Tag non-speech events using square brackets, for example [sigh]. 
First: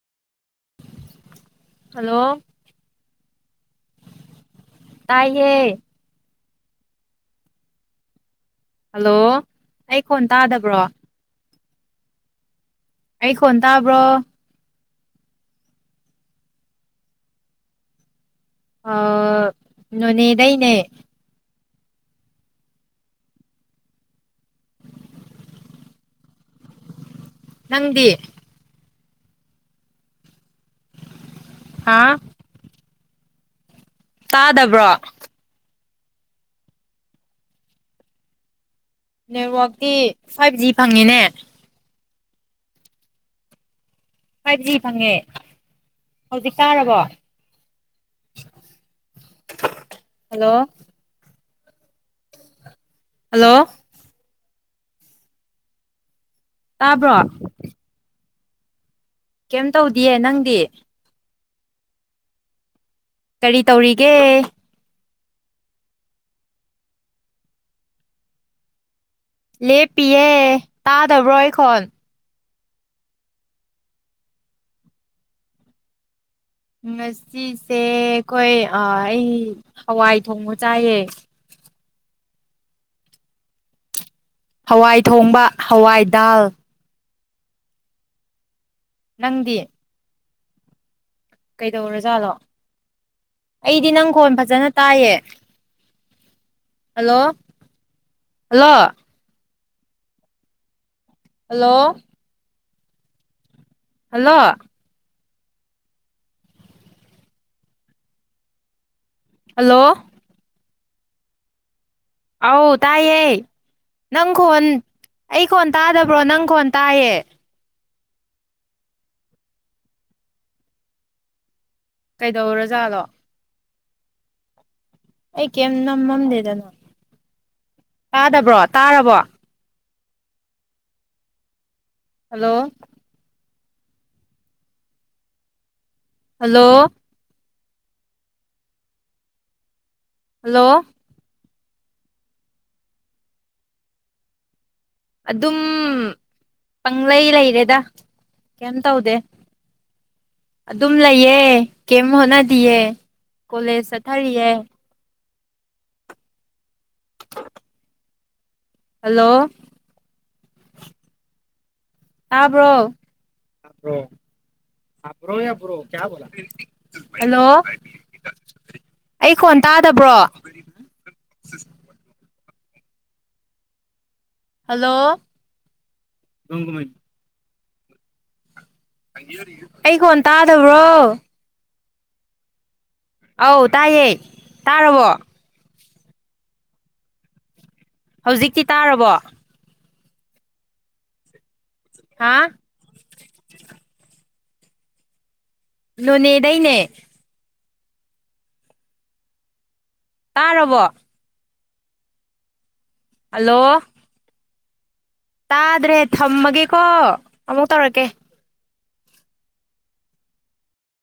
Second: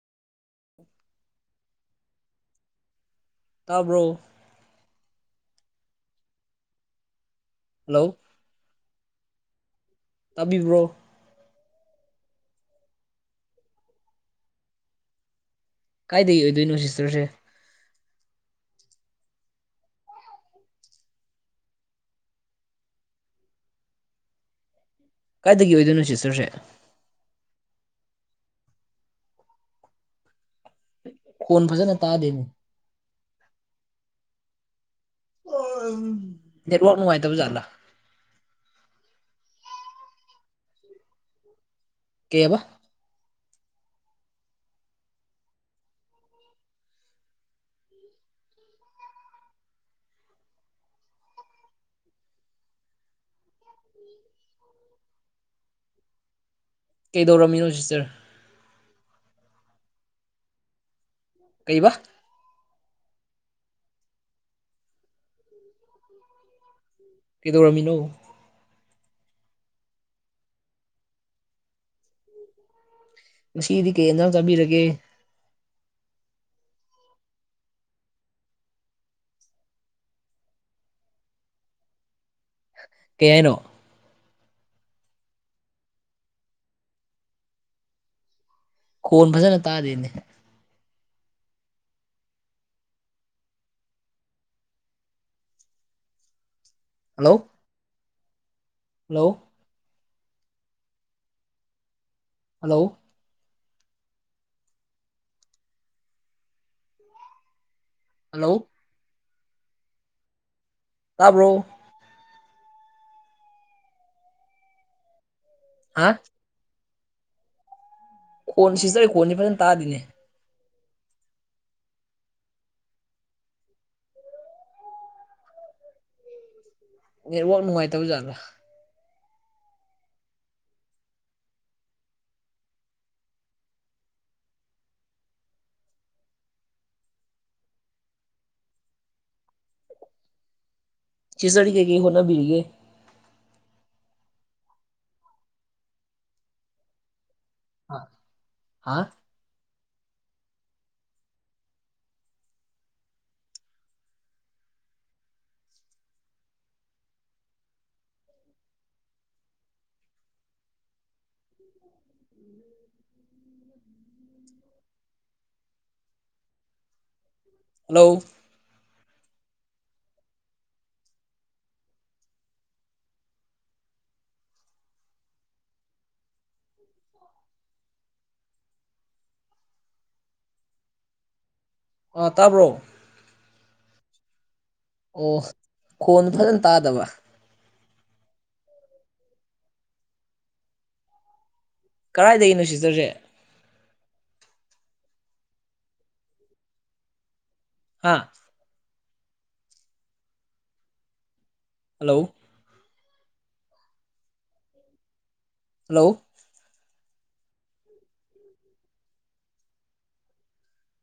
ꯑꯣ ꯍꯜꯂꯣ ꯇꯥꯕ꯭ꯔꯣ ꯇꯥꯏꯌꯦ ꯍꯜꯂꯣ ꯍꯜꯂꯣ ꯑꯩ ꯈꯣꯟ ꯇꯥꯗꯕ꯭ꯔꯣ ꯇꯥꯕꯤꯕ꯭ꯔꯣ ꯑꯩ ꯈꯣꯟ ꯇꯥꯕ꯭ꯔꯣ ꯀꯥꯏꯗꯒꯤ ꯑꯣꯏꯗꯣꯏꯅꯣ ꯁꯤꯁꯇꯔꯁꯦ ꯅꯣꯅꯦꯗꯩꯅꯦ ꯀꯥꯏꯗꯒꯤ ꯑꯣꯏꯗꯣꯏꯅꯣ ꯁꯤꯇꯔꯁꯦ ꯅꯪꯗꯤ ꯈꯣꯟ ꯐꯖꯅ ꯍꯥ ꯇꯥꯗꯦꯅꯦ ꯇꯥꯗꯕ꯭ꯔꯣ ꯑꯣ ꯅꯦꯠꯋꯥꯛ ꯅꯨꯡꯉꯥꯏꯇꯕ ꯖꯥꯠꯂꯥ ꯅꯦꯠꯋꯔꯇꯤ ꯐꯥꯏꯚ ꯖꯤ ꯐꯪꯉꯤꯅꯦ ꯀꯕ [inaudible] ꯐꯥꯏꯚ ꯖꯤ ꯐꯪꯉꯦ ꯍꯧꯖꯤꯛ ꯇꯔꯕꯣ ꯍꯜꯂꯣ ꯍꯜꯂꯣ ꯇꯥꯕ꯭ꯔꯣ ꯀꯩꯗꯧꯔꯝꯃꯤꯅꯣ ꯁꯤꯁꯇꯔ ꯀꯩꯝ ꯇꯧꯗꯤꯌꯦ ꯅꯪꯗꯤ ꯀꯩꯕ ꯀꯔꯤ ꯇꯧꯔꯤꯒꯦ ꯀꯩꯗꯧꯔꯝꯃꯤꯅꯣ ꯂꯦꯞꯄꯤꯌꯦ ꯇꯥꯗꯕ꯭ꯔꯣ ꯑꯩ ꯈꯣꯟ ꯉꯁꯤꯗꯤ ꯀꯩ ꯍꯤꯟꯖꯡ ꯆꯥꯕꯤꯔꯒꯦ ꯉꯁꯤꯁꯦ ꯑꯩꯈꯣꯏ ꯑꯩ ꯍꯋꯥꯏ ꯊꯣꯡꯕ ꯆꯥꯏꯌꯦ ꯀꯩ ꯍꯥꯏꯅꯣ ꯍꯋꯥꯏ ꯊꯣꯡꯕ ꯍꯋꯥꯏ ꯗꯥꯜ ꯈꯣꯟ ꯅꯪꯗꯤ ꯐꯖꯅꯥ ꯇꯥꯗꯦꯅꯦ ꯀꯩꯗꯧꯔꯥꯖꯥꯠꯂꯣ ꯑꯩꯗꯤ ꯅꯪꯒꯣꯟ ꯐꯖꯅ ꯇꯥꯏꯌꯦ hello hello hello hello hello hello hello hello ꯇꯥꯕ꯭ꯔꯣ ꯑꯧ ꯇꯥꯏꯌꯦ ꯅꯪ ꯈꯣꯟ ꯑꯩ ꯀꯣꯟ ꯍꯥ ꯇꯥꯗꯕ꯭ꯔꯣ ꯅꯪ ꯈꯣꯟ ꯇꯥꯏꯌꯦ ꯀꯣꯟ ꯁꯤ ꯆꯣꯏ ꯈꯣꯟꯁꯤ ꯐꯖꯅ ꯇꯥꯗꯤꯅꯦ ꯀꯩꯗꯧꯔꯣꯖꯥꯂꯣ ꯑꯩ ꯀꯦꯝ ꯅꯝꯃꯝꯗꯦꯗꯅꯣ ꯅꯦꯠꯋꯥꯛ ꯅꯨꯡꯉꯥꯏꯇꯕꯖꯥꯠꯂ ꯇꯥꯔꯕꯣ ꯍꯜꯂꯣ ꯍꯜꯂꯣ ꯍꯜꯂꯣ ꯆꯤꯁꯔꯤꯒ ꯀ ꯍꯣꯅ ꯕꯤꯔꯤꯌꯦ ꯑꯗꯨꯝ ꯄꯪꯂꯩ ꯂꯩꯔꯦꯗ ꯀꯩꯝ ꯍꯥ ꯇꯧꯗꯦ ꯑꯗꯨꯝ ꯂꯩꯌꯦ ꯀꯩꯝ ꯍꯣꯠꯅꯗꯤꯌꯦ ꯀꯣꯂꯦꯖ ꯆꯠꯊꯔꯤꯑ [inaudible] ꯍꯜꯂꯣ ꯇꯥꯕ꯭ꯔꯣ ꯍꯥꯕ꯭ꯔꯣꯕ꯭ꯔꯣ ꯀꯌꯥꯣꯂ ꯍꯜꯂꯣ ꯍꯜꯂꯣ ꯑꯩ ꯀꯣꯟ ꯇꯥꯗꯕ꯭ꯔꯣ ꯍꯜꯂꯣ ꯑꯩ ꯀꯣꯟ ꯇꯥꯗꯕ꯭ꯔꯣ ꯑꯥ ꯇꯥꯕ꯭ꯔꯣ ꯑꯧ ꯇꯥꯏꯌꯦ ꯇꯥꯔꯕꯣ ꯑꯣ ꯀꯣꯟ ꯐꯖꯅ ꯇꯥꯗꯕ ꯍꯧꯖꯤꯛꯇꯤ ꯇꯥꯔꯕꯣ ꯍꯥ ꯀꯗꯥꯥꯏꯗꯒꯤꯅꯣ ꯁꯤꯁꯇꯔꯁꯦ ꯅꯣꯅꯦꯗꯩꯅꯦ ꯍꯥꯥ ꯇꯥꯔꯕꯣ ꯍꯜꯂꯣ ꯍꯜꯂꯣ ꯇꯥꯗ꯭ꯔꯦ ꯍꯜꯂꯣ ꯊꯝꯃꯒꯦꯀꯣ ꯑꯃꯨꯛ ꯇꯧꯔꯛꯀꯦ